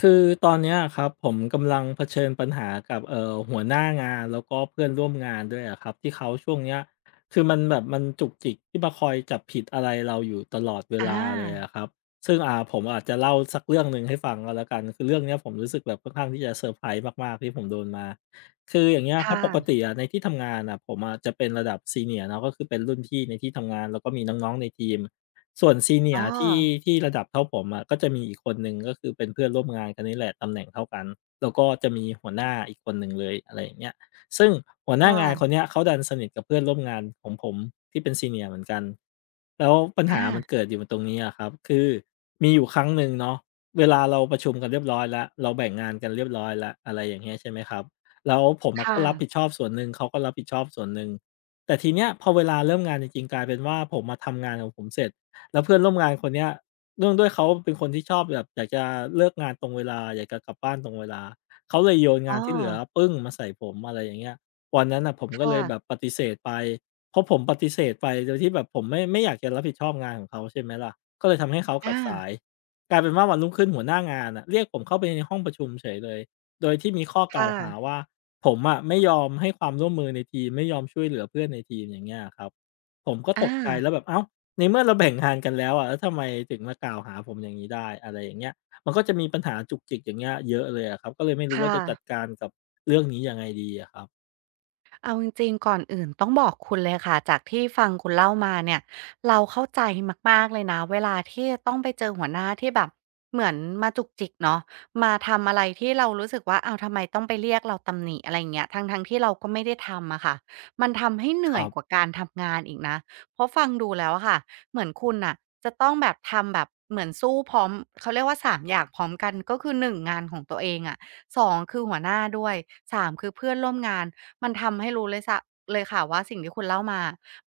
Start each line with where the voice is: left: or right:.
left: คือตอนเนี้ยครับผมกำลังเผชิญปัญหากับหัวหน้างานแล้วก็เพื่อนร่วมงานด้วยอะครับที่เขาช่วงเนี้ยคือมันแบบมันจุกจิกที่มาคอยจับผิดอะไรเราอยู่ตลอดเว
right: อ
left: ลาเลย
right: า
left: อะครับซึ่งผมอาจจะเล่าสักเรื่องหนึ่งให้ฟังก็แล้วกันคือเรื่องเนี้ยผมรู้สึกแบบค่อนข้างที่จะเซอร์ไพรส์มากๆที่ผมโดนมาคืออย่างเงี้ย
right: ค
left: ครับปกติ
right: ่ะ
left: อะในที่ทำงานอะผมอะจะเป็นระดับ Senior เนยร์เนาะก็คือเป็นรุ่นพี่ในที่ทำงานแล้วก็มีน้องๆในทีม ส่วน
right: อ๋อ
left: senior ที่ที่ระดับเท่าผมอะก็จะมีอีกคนหนึ่งก็คือเป็นเพื่อนร่วมงานกันนี่แหละตำแหน่งเท่ากันแล้วก็จะมีหัวหน้าอีกคนหนึ่งเลยอะไรอย่างเงี้ยซึ่งหัวห
right: ค
left: น้างานคน
right: ่ะ
left: เนี้ยเขาดันสนิทกับเพื่อนร่วมงานของผมที่เป็น senior เนียร์เหมือนกันแล้วปัญหามัน
right: อา
left: เกิดอยู่ตรงนี้อะครับคือมีอยู่ครั้งหนึ่งเนาะเวลาเราประชุมกันเรียบร้อยแล้วเราแบ่งงานกันเรียบร้อยแล้วอะไรอย่างเงี้ยใช่ไหมครับแล้วผมอะก็
right: ค่ะ
left: รับผิดชอบส่วนหนึ่งเขาก็รับผิดชอบส่วนหนึ่งแต่ทีเนี้ยพอเวลาเริ่มงานจริงๆกลายเป็นว่าผมอะทำงานของผมเสร็จ แล้วเพื่อนร่วมงานคนเนี้ยเนื่องด้วยเขาเป็นคนที่ชอบแบบอยากจะเลิกงานตรงเวลาอยากจะกลับบ้านตรงเวลาเขาเลยโยน
right: อ๋
left: งา
right: อ
left: นที่เหลือปึ้งมาใส่ผมอะไรอย่างเงี้ยวันนั้นน่ะผมก็เล
right: ค่ะ
left: ยแบบปฏิเสธไปเพราะผมปฏิเสธไปโดยที่แบบผมไม่อยากจะรับผิดชอบงานของเขาใช่ไหมล่ะก็เลยทำให้เขากลับ
right: อา
left: สายกลายเป็นว่าวันรุ่งขึ้นหัวหน้างานน่ะเรียกผมเข้าไปในห้องประชุมเฉยเลยโดยที่มีข้อกล่าว
right: ค่ะ
left: หาว่าผมอะไม่ยอมให้ความร่วมมือในทีมไม่ยอมช่วยเหลือเพื่อนในทีมอย่างเงี้ยอะครับผมก็ตกใจ
right: อา
left: แล้วแบบอ้าว ในเมื่อเราแบ่งงานกันแล้วอะแล้วทำไมถึงมากล่าวหาผมอย่างนี้ได้อะไรอย่างเงี้ยมันก็จะมีปัญหาจุกจิกอย่างเงี้ยเยอะเลยอะครับก็เลยไม่รู้ว่า
right: ค่ะ
left: จะจัดการกับเรื่องนี้ยังไงดีอะครับ
right: เอาจริงๆก่อนอื่นต้องบอกคุณเลยค่ะจากที่ฟังคุณเล่ามาเนี่ยเราเข้าใจมากๆเลยนะเวลาที่ต้องไปเจอหัวหน้าที่แบบเหมือนมาจุกจิกเนาะมาทำอะไรที่เรารู้สึกว่าเอาวทำไมต้องไปเรียกเราตำหนิอะไรเงี้ยทั้งๆทที่เราก็ไม่ได้ทำอะค่ะมันทำให้เห
left: ค
right: นื่อ
left: รั
right: ย
left: บ
right: กว่าการทำงานอีกนะเพราะฟังดูแล้วอะค่ะเหมือนคุณน่ะจะต้องแบบทำแบบเหมือนสู้พร้อมเขาเรียกว่า3อย่างพร้อมกันก็คือหนึ่งงานของตัวเองอะสองคือหัวหน้าด้วยสามคือเพื่อนร่วมงาน มันทำให้รู้เลยสะเลยค่ะว่าสิ่งที่คุณเล่ามา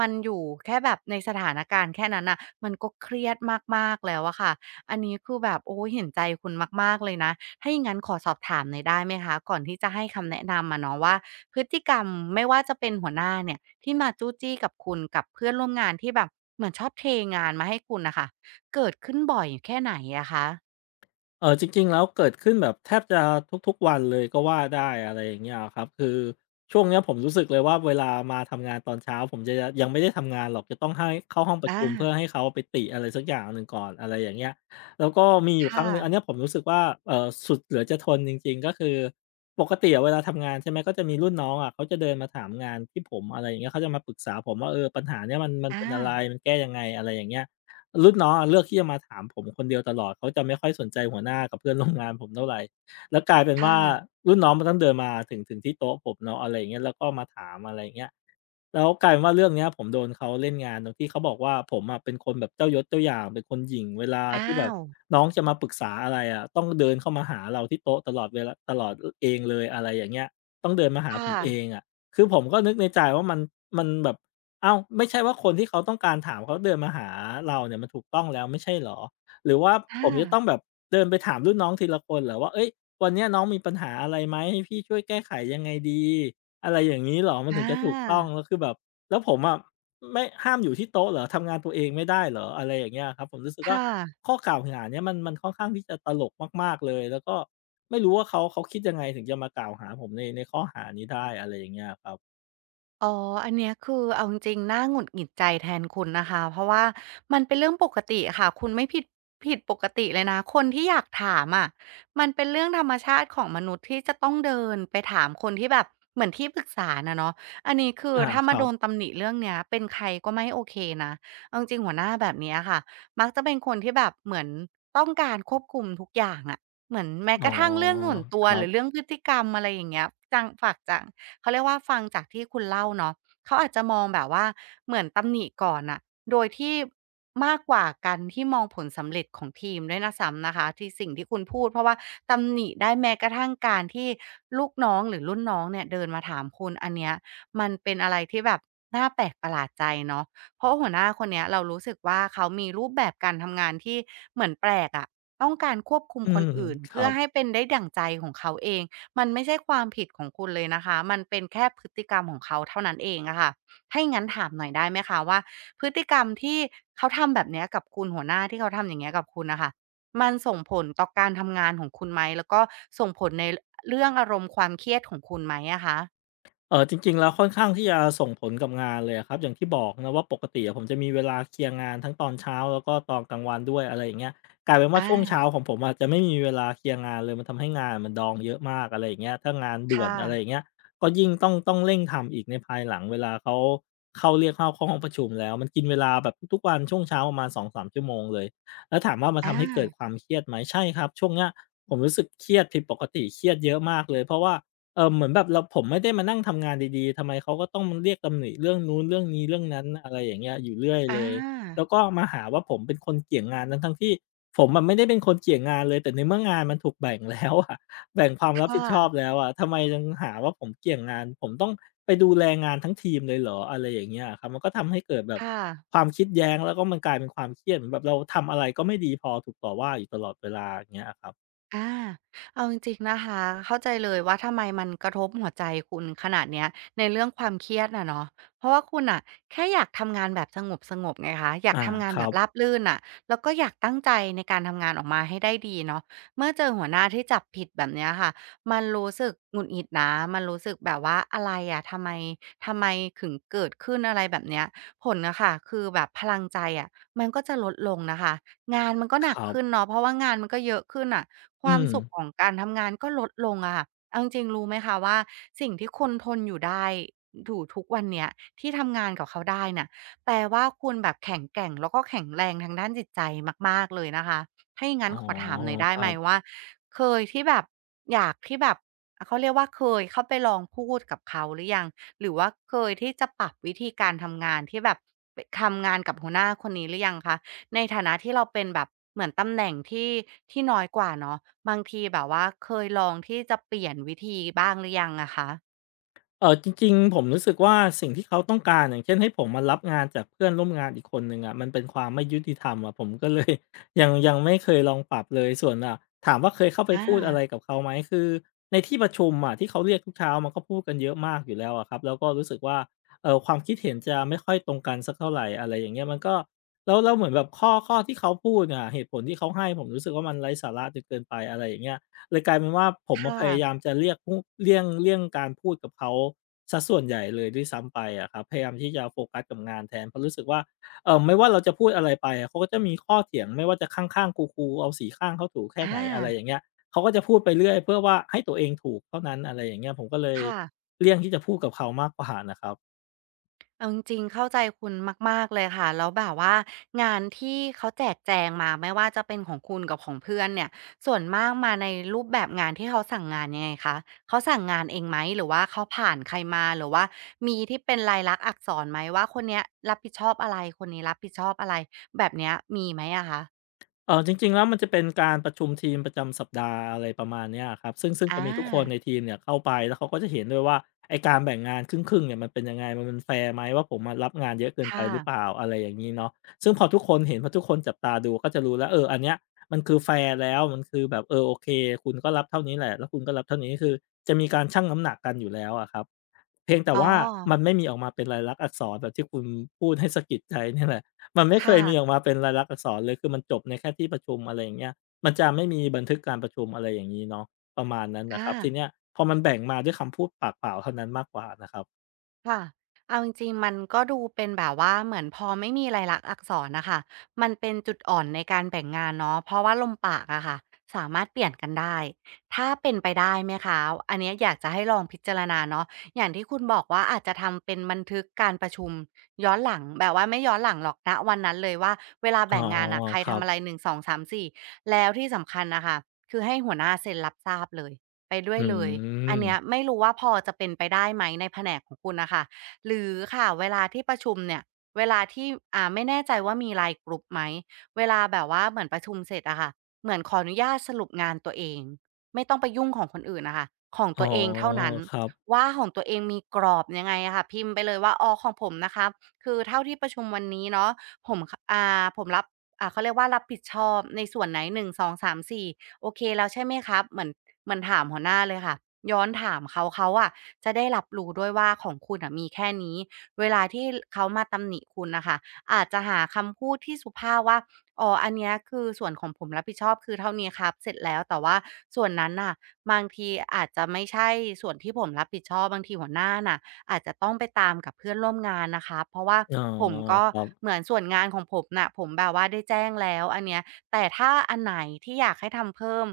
right: มันอยู่แค่แบบในสถานการณ์แค่นั้นน่ะมันก็เครียดมากๆแล้วอะค่ะ อันนี้คือแบบโอ้เห็นใจคุณมากๆเลยนะถ้าอย่างงั้นขอสอบถามหน่อยได้ไหมคะก่อนที่จะให้คำแนะนำอะเนาะว่าพฤติกรรมไม่ว่าจะเป็นหัวหน้าเนี่ยที่มาจู้จี้กับคุณกับเพื่อนร่วมงานที่แบบเหมือนชอบเทงานมาให้คุณน่ะค่ะเกิดขึ้นบ่อยแค่ไหนอะคะ
left: เออจริงๆแล้วเกิดขึ้นแบบแทบจะทุกๆวันเลยก็ว่าได้อะไรอย่างเงี้ยครับคือช่วงเนี้ยผมรู้สึกเลยว่าเวลามาทำงานตอนเช้าผมจะยังไม่ได้ทำงานหรอกจะต้องให้เข้าห้องประ
right: อา
left: ชุมเพื่อให้เขาไปติอะไรสักอย่างหนึ่งก่อนอะไรอย่างเงี้ยแล้วก็มีอยู่ครั้
right: ค่ะ
left: งหนึ่งอันเนี้ยผมรู้สึกว่าเออสุดเหลือจะทนจริงๆก็คือปกติอะเวลาทำงานใช่ไหมก็จะมีรุ่นน้องอะเขาจะเดินมาถามงานที่ผมอะไรอย่างเงี้ยเขาจะมาปรึกษาผมว่าเออปัญหาเนี้ยมันเป็
right: อา
left: นอะไรมันแก้ยังไงอะไรอย่างเงี้ย รุ่นน้องอะเลือกที่จะมาถามผมคนเดียวตลอดเขาจะไม่ค่อยสนใจหัวหน้ากับเพื่อนร่วมงานผมเท่าไรแล้วกลายเป็น
right: ค่ะ
left: ว่ารุ่นน้องมันต้องเดินมาถึงที่โต๊ะผมเนาะอะไรอย่างเงี้ยแล้วก็มาถามอะไรอย่างเงี้ย แล้วกลายเป็นว่าเรื่องเนี้ยผมโดนเขาเล่นงานตรงที่เขาบอกว่าผมอะเป็นคนแบบเจ้ายศเจ้าอย่างเป็นคนหยิ่งเวลา
right: อ้า
left: ที่แบบ
right: ว
left: น้องจะมาปรึกษาอะไรอะต้องเดินเข้ามาหาเราที่โต๊ะตลอดเวลาตลอดอเองเลยอะไรอย่างเงี้ยต้องเดินมาหาผ
right: ค่ะ
left: มเองอะคือผมก็นึกในใจว่ามันมันแบบอ้าวไม่ใช่ว่าคนที่เขาต้องการถามเขาเดินมาหาเราเนี่ยมันถูกต้องแล้วไม่ใช่เหรอหรือว่า
right: อา
left: ผมจะต้องแบบเดินไปถามรุ่นน้องทีละคนเหรอว่าเฮ้ยวันเนี้ยน้องมีปัญหาอะไรไหมให้พี่ช่วยแก้ไขยังไงดี อะไรอย่างงี้เหรอมัน
right: อ
left: ถึงจะถูกต้อง
right: า
left: แล้วคือแบบแล้วผมอะไม่ห้ามอยู่ที่โต๊ะเหรอทำงานตัวเองไม่ได้เหรออะไรอย่างเงี้ยครับผมรู้สึกว่า
right: ค่ะ
left: ข้อกล่าวหาเนี่ยมันค่อนข้างที่จะตลกมากๆเลยแล้วก็ไม่รู้ว่าเขาคิดยังไงถึงจะมากล่าวหาผมในข้อหานี้ได้อะไรอย่างเงี้ยครับ
right: อ๋ออันเนี้ยคือเอาจริงๆน่าหงุดหงิดใจแทนคุณนะคะเพราะว่ามันเป็นเรื่องปกติค่ะคุณไม่ผิดผิดปกติเลยนะคนที่อยากถามอะมันเป็นเรื่องธรรมชาติของมนุษย์ที่จะต้องเดินไปถามคนที่แบบเหมือนที่ปรึกษาน่ะเนาะอันนี้คือ
left: อา
right: ถ้า
left: ค
right: มา
left: รั
right: โดน
left: บ
right: ตำหนิเรื่องเนี้ยเป็นใครก็ไม่โอเคนะเอาจริงๆหัวหน้าแบบเนี้ยค่ะมักจะเป็นคนที่แบบเหมือนต้องการควบคุมทุกอย่างอะเหมือนแม้
left: อ๋
right: ก
left: อ
right: ระทั่งเรื่องส่วนตั
left: ค
right: ว
left: รั
right: หรือ
left: บ
right: เรื่องพฤติกรรมอะไรอย่างเงี้ยจังฝากจัง เขาเรียกว่าฟังจากที่คุณเล่าเนาะเขาอาจจะมองแบบว่าเหมือนตำหนิก่อนน่ะโดยที่มากกว่าการที่มองผลสำเร็จของทีมด้วยนะซ้ำนะคะที่สิ่งที่คุณพูดเพราะว่าตำหนิได้แม้กระทั่งการที่ลูกน้องหรือรุ่นน้องเนี่ยเดินมาถามคุณอันเนี้ยมันเป็นอะไรที่แบบน่าแปลกประหลาดใจเนาะเพราะหัวหน้าคนเนี้ยเรารู้สึกว่าเขามีรูปแบบการทำงานที่เหมือนแปลกอะต้องการควบคุม
left: อื
right: คน
left: ม
right: อื่น
left: ครั
right: เพื่อให้
left: บ
right: เป็นได้ดั่งใจของเขาเอง มันไม่ใช่ความผิดของคุณเลยนะคะมันเป็นแค่พฤติกรรมของเขาเท่านั้นเองอะค่ะถ้าอย่างงั้นถามหน่อยได้ไหมคะว่าพฤติกรรมที่เขาทำแบบเนี้ยกับคุณหัวหน้าที่เขาทำอย่างเงี้ยกับคุณน่ะค่ะมันส่งผลต่อการทำงานของคุณไหมแล้วก็ส่งผลในรเรื่องอารมณ์ความเครียดของคุณไหมอะคะ
left: จริงๆแล้วค่อนข้างที่จะส่งผลกับงานเลยอะครับอย่างที่บอกนะว่าปกติอะผมจะมีเวลาเคลียร์งานทั้งตอนเช้าแล้วก็ตอนกลางวันด้วยอะไรอย่างเงี้ยกลายเป็นว่าช่วง
right: อา
left: เช้าของผมอาจจะไม่มีเวลาเคลียร์งานเลยมันทำให้งานมันดองเยอะมากอะไรอย่างเงี้ยถ้างานด่วน
right: ค่ะ
left: อะไรอย่างเงี้ยก็ยิ่งต้องเร่งทำอีกในภายหลังเวลาเขาเข้าเรียกเข้าเข้าห้องประชุมแล้วมันกินเวลาแบบทุกๆวันช่วงเช้าประมาณสองสามชั่วโมงเลยแล้วถามว่ามาทำให้เกิด
right: อา
left: ความเครียดไหมใช่ครับช่วงเนี้ยผมรู้สึกเครียดผิดปกติเครียดเยอะมากเลยเพราะว่า เหมือนแบบเราผมไม่ได้มานั่งทำงานดีๆ ทำไมเขาก็ต้องาเรียกตำหนิเรื่องนู้นเรื่องนี้เรื่องนั้นอะไรอย่างเงี้ยอยู่เรื่อยเล
right: อา
left: ย แล้วก็มาหาว่าผมเป็นคนเกี่ยงงานทั้งๆที่ผมอะไม่ได้เป็นคนเกี่ยงงานเลยแต่ในเมื่องานมันถูกแบ่งแล้วอะ แบ่งความรับผิ
right: ค่ะ
left: ดชอบแล้วอะทำไมยังหาว่าผมเกี่ยงงานผมต้องไปดูแลงานทั้งทีมเลยเหรออะไรอย่างเงี้ยอะครับมันก็ทำให้เกิดแบบ
right: ค่ะ
left: ความคิดแย้งแล้วก็มันกลายเป็นความเครียดเหมือนแบบเราทำอะไรก็ไม่ดีพอถูกต่อว่าอยู่ตลอดเวลาอย่างเงี้ยอะครับ
right: อาเอาจริงๆนะคะ เข้าใจเลยว่าทำไมมันกระทบหัวใจคุณขนาดเนี้ยในเรื่องความเครียดน่ะเนาะเพราะว่าคุณน่ะแค่อยากทำงานแบบสงบๆไงคะ อยาก
left: อา
right: ทำงา
left: ค
right: นแบ
left: รั
right: บ
left: บ
right: ราบรื่นน่ะแล้วก็อยากตั้งใจในการทำงานออกมาให้ได้ดีเนาะเมื่อเจอหัวหน้าที่จับผิดแบบเนี้ยค่ะมันรู้สึกหงุดหงิดนะมันรู้สึกแบบว่าอะไรอะทำไมทำไมถึงเกิดขึ้นอะไรแบบเนี้ยผลน่ะค่ะคือแบบพลังใจอะมันก็จะลดลงนะคะ งานมันก็ห
left: ค
right: นัก
left: รั
right: ขึ้น
left: บ
right: เนาะเพราะว่างานมันก็เยอะขึ้นน่ะค
left: อื
right: วาม
left: ม
right: สุขของการทำงานก็ลดลงอะค่ะเอาจริงๆรู้ไหมคะว่าสิ่งที่คุณทนอยู่ได้อยู่ทุกวันเนี้ยที่ทำงานกับเขาได้น่ะแปลว่าคุณแบบแข็งแกร่งแล้วก็แข็งแรงทางด้านจิตใจมากๆเลยนะคะถ้าอย่างงั้
left: อ๋
right: น
left: อ
right: ขอถามหน่อยได้
left: ครั
right: ไหม
left: บ
right: ว่าเคยที่แบบอยากที่แบบเขาเรียกว่าเคยเข้าไปลองพูดกับเขาหรือยังหรือว่าเคยที่จะปรับวิธีการทำงานที่แบบปทำงานกับหัวหน้าคนนี้หรือยังคะ ในฐานะที่เราเป็นแบบเหมือนตำแหน่งที่ที่น้อยกว่าเนาะบางทีแบบว่าเคยลองที่จะเปลี่ยนวิธีบ้างหรือยังอะคะ
left: จริงๆผมรู้สึกว่าสิ่งที่เขาต้องการอย่างเช่นให้ผมมารับงานจากเพื่อนร่วมงานอีกคนหนึ่งอะมันเป็นความไม่ยุติธรรมอะผมก็เลย ยังไม่เคยลองปรับเลยส่วนอ่ะถามว่าเคยเข้าไป
right: อ
left: พูดอะไร
right: า
left: กับเขาไหมคือในที่ประชุมอะที่เขาเรียกทุกเช้ามันก็พูดกันเยอะมากอยู่แล้วอะครับแล้วก็รู้สึกว่าความคิดเห็นจะไม่ค่อยตรงกันสักเท่าไหรอะไรอย่างเงี้ยมันก็แล้วเหมือนแบบข้อที่เขาพูดอะเหตุผลที่เขาให้ผมรู้สึกว่ามันไร้สาระจนเกินไปอะไรอย่างเงี้ย เลยกลายเป็นว่าผมมาพ
right: ค่ะ
left: ยายามจะเรียกพูเลี่ยงเลี่ยงการพูดกับเขาส่วนใหญ่เลยด้วยซ้ำไปอะครับพยายามที่จะโฟกัสกับงานแทนเพราะรู้สึกว่าไม่ว่าเราจะพูดอะไรไปอะเขาก็จะมีข้อเถียงไม่ว่าจะข้างๆกูๆเอาสีข้างเข้าถูแค่ไห
right: อา
left: นอะไรอย่างเงี้ยเขาก็จะพูดไปเรื่อยเพื่อว่าให้ตัวเองถูกเท่านั้นอะไรอย่างเงี้ยผมก็เลย
right: ค่ะ
left: เลี่ยงที่จะพูดกับเขามากกว่าน่ะครับ
right: เอาจริงๆเข้าใจคุณมากๆเลยค่ะแล้วแบบว่างานที่เขาแจกแจงมาไม่ว่าจะเป็นของคุณกับของเพื่อนเนี่ยส่วนมากมาในรูปแบบงานที่เขาสั่งงานยังไงคะเขาสั่งงานเองไหมหรือว่าเขาผ่านใครมาหรือว่ามีที่เป็นลายลักษณ์อักษรไหมว่าคนเนี้ยรับผิดชอบอะไรคนนี้รับผิดชอบอะไรแบบเนี้ยมีไหมอะคะ
left: จริงๆแล้วมันจะเป็นการประชุมทีมประจำสัปดาห์อะไรประมาณเนี้ยครับซึ่งจะ
right: อา
left: มีทุกคนในทีมเนี่ยเข้าไปแล้วเขาก็จะเห็นด้วยว่าไอการแบ่งงานครึ่งๆเนี่ยมันเป็นยังไงมันเป็นแฟร์ไหมว่าผมอะรับงานเยอะเกินไป
right: ค่ะ
left: หรือเปล่าอะไรอย่างนี้เนาะซึ่งพอทุกคนจับตาดูก็จะรู้แล้วเอออันเนี้ยมันคือแฟร์แล้วมันคือแบบเออโอเคคุณก็รับเท่านี้แหละแล้วคุณก็รับเท่านี้คือจะมีการชั่งน้ำหนักกันอยู่แล้วอะครับ เพียงแต่
right: อ๋อ
left: ว่ามันไม่มีออกมาเป็นลายลักษณ์อักษรแบบที่คุณพูดให้สะกิดใจเนี่ยแหละมันไม่เค
right: ค่ะ
left: ยมีออกมาเป็นลายลักษณ์อักษรเลยคือมันจบในแค่ที่ประชุมอะไรอย่างเงี้ยมันจะไม่มีบันทึกการประชุมอะไรอย่างงี้เนาะประมาณนั้นน่ะค
right: อา
left: รับทีเนี้ยพอมันแบ่งมาด้วยคำพูดปากเปล่าเท่านั้นมากกว่านะครับ
right: ค่ะเอาจริงๆ มันก็ดูเป็นแบบว่าเหมือนพอไม่มีลายลักษณ์อักษรนะคะมันเป็นจุดอ่อนในการแบ่งงานเนาะเพราะว่าลมปากอะค่ะสามารถเปลี่ยนกันได้ ถ้าเป็นไปได้ไหมคะ อันเนี้ยอยากจะให้ลองพิจารณาเนาะอย่างที่คุณบอกว่าอาจจะทำเป็นบันทึกการประชุมย้อนหลัง แบบว่าไม่ย้อนหลังหรอกนะวันนั้นเลยว่าเวลา
left: อ๋อ
right: แบ่งงานอะใคร
left: ครั
right: ทำ
left: บ
right: อะไรหนึ่งสองสามสี่แล้วที่สำคัญนะคะคือให้หัวหน้าเซ็นรับทราบเลยไปด้ว
left: อื
right: ยเลย อันเนี้ย
left: ม
right: ไม่รู้ว่าพอจะเป็นไปได้ไหมในแผนกของคุณนะคะหรือค่ะเวลาที่ประชุมเนี่ยเวลาที่ไม่แน่ใจว่ามี LINE กรุ๊ปไหมเวลาแบบว่าเหมือนประชุมเสร็จอะค่ะเหมือนขออนุญาตสรุปงานตัวเองไม่ต้องไปยุ่งของคนอื่นน่ะค่ะของ
left: อ๋อ
right: ตัวเองเท่านั้น
left: ครับ
right: ว่าของตัวเองมีกรอบยังไงอะค่ะพิมพ์ไปเลยว่าอ๋อของผมนะครับคือเท่าที่ประชุมวันนี้เนาะผมคผมรับเขาเรียกว่ารับผิดชอบในส่วนไหน1 2 3 4 โอเคแล้วใช่ไหมครับเหมือนเหมือนถามหัวหน้าเลยค่ะย้อนถามเขาเขาอะจะได้รับรู้ด้วยว่าของคุณอ่ะมีแค่นี้เวลาที่เขามาตำหนิคุณนะคะอาจจะหาคำพูดที่สุภาพว่าอ๋ออันเนี้ยคือส่วนของผมรับผิดชอบคือเท่านี้ครับเสร็จแล้วแต่ว่าส่วนนั้นน่ะบางทีอาจจะไม่ใช่ส่วนที่ผมรับผิดชอบบางทีหัวหน้าน่ะ อาจจะต้องไปตามกับเพื่อนร่วมงานนะคะเพราะว่า
left: อ๋อ
right: ผมก็
left: ครั
right: เห
left: บ
right: มือนส่วนงานของผมน่ะผมแบบว่าได้แจ้งแล้วอันเนี้ยแต่ถ้าอันไหนที่อยากให้ทำเพิ่ม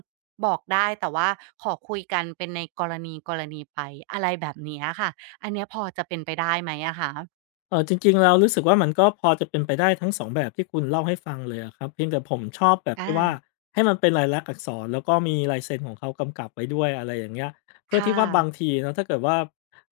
right: บอกได้แต่ว่าขอคุยกันเป็นในกรณีไปอะไรแบบเนี้ยค่ะอันเนี้ยพอจะเป็นไปได้ไหมอะคะ
left: จริงๆเรารู้สึกว่ามันก็พอจะเป็นไปได้ทั้งสองแบบที่คุณเล่าให้ฟังเลยอะครับเพียงแต่ผมชอบแบบ
right: อา
left: ที่ว่าให้มันเป็นลายลักษณ์อักษรแล้วก็มีลายเซ็นของเขากำกับไว้ด้วยอะไรอย่างเงี้ยเพื่อที่
right: ค่ะ
left: ว่าบางทีเนาะถ้าเกิดว่า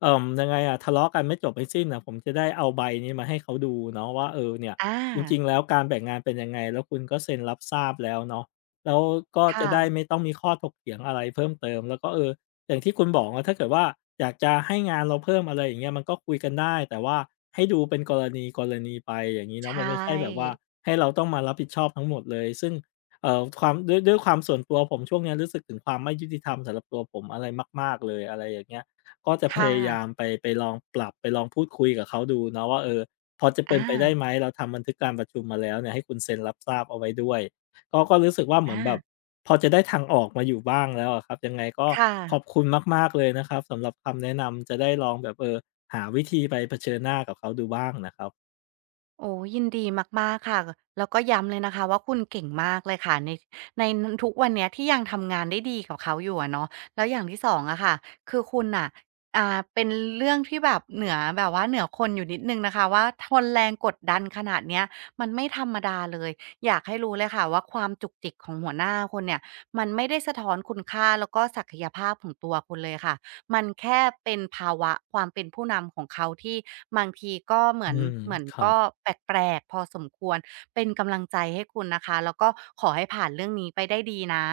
left: ยังไงอะทะเลาะกันไม่จบไม่สิ้นอะผมจะได้เอาใบนี้มาให้เขาดูเนาะว่าเออเนี่ย
right: อา
left: จริงๆแล้วการแบ่งงานเป็นยังไงแล้วคุณก็เซ็นรับทราบแล้วเนาะแล้วก็จะ
right: ค่ะ
left: ได้ไม่ต้องมีข้อถกเถียงอะไรเพิ่มเติมแล้วก็เออ อย่างที่คุณบอกว่าถ้าเกิดว่าอยากจะให้งานเราเพิ่มอะไรอย่างเงี้ยมันก็คุยกันได้แต่ว่าให้ดูเป็นกรณีไปอย่างนี้
right: ใช
left: เนาะมันไม่ใช่แบบว่า
right: ่
left: ให้เราต้องมารับผิดชอบทั้งหมดเลยซึ่งความด้วยความส่วนตัวผมช่วงเนี้ยรู้สึกถึงความไม่ยุติธรรมสำหรับตัวผมอะไรมากๆเลยอะไรอย่างเงี้ยก็จะพ
right: ค่ะ
left: ยายามไปลองปรับไปลองพูดคุยกับเขาดูเนาะว่าเออพอจะเป็
right: อา
left: นไปได้ไหมเราทำบันทึกการประชุมมาแล้วเนี่ยให้คุณเซ็นรับทราบเอาไว้ด้วยก็รู้สึกว่าเหมือ
right: อา
left: นแบบ พอจะได้ทางออกมาอยู่บ้างแล้วอะครับยังไงก็
right: ค่ะ
left: ขอบคุณมากๆเลยนะครับสำหรับคำแนะนำจะได้ลองแบบเออหาวิธีไปเผชิญหน้ากับเขาดูบ้างนะครับ
right: โอ้ยินดีมากๆค่ะแล้วก็ย้ำเลยนะคะว่าคุณเก่งมากเลยค่ะในในทุกวันเนี้ยที่ยังทำงานได้ดีกับเขาอยู่อะเนาะแล้วอย่างที่สองอะค่ะคือคุณอะเป็นเรื่องที่แบบเหนือแบบว่าเหนือคนอยู่นิดนึงนะคะว่าทนแรงกดดันขนาดเนี้ยมันไม่ธรรมดาเลยอยากให้รู้เลยค่ะว่าความจุกจิกของหัวหน้าคนเนี่ยมันไม่ได้สะท้อนคุณค่าแล้วก็ศักยภาพของตัวคุณเลยค่ะ มันแค่เป็นภาวะความเป็นผู้นำของเขาที่บางทีก็เหมื
left: อื
right: อน
left: ม
right: เหมือน
left: ครั
right: ก็
left: บ
right: แปลกๆพอสมควรเป็นกำลังใจให้คุณนะคะแล้วก็ขอให้ผ่านเรื่องนี้ไปได้ดีนะ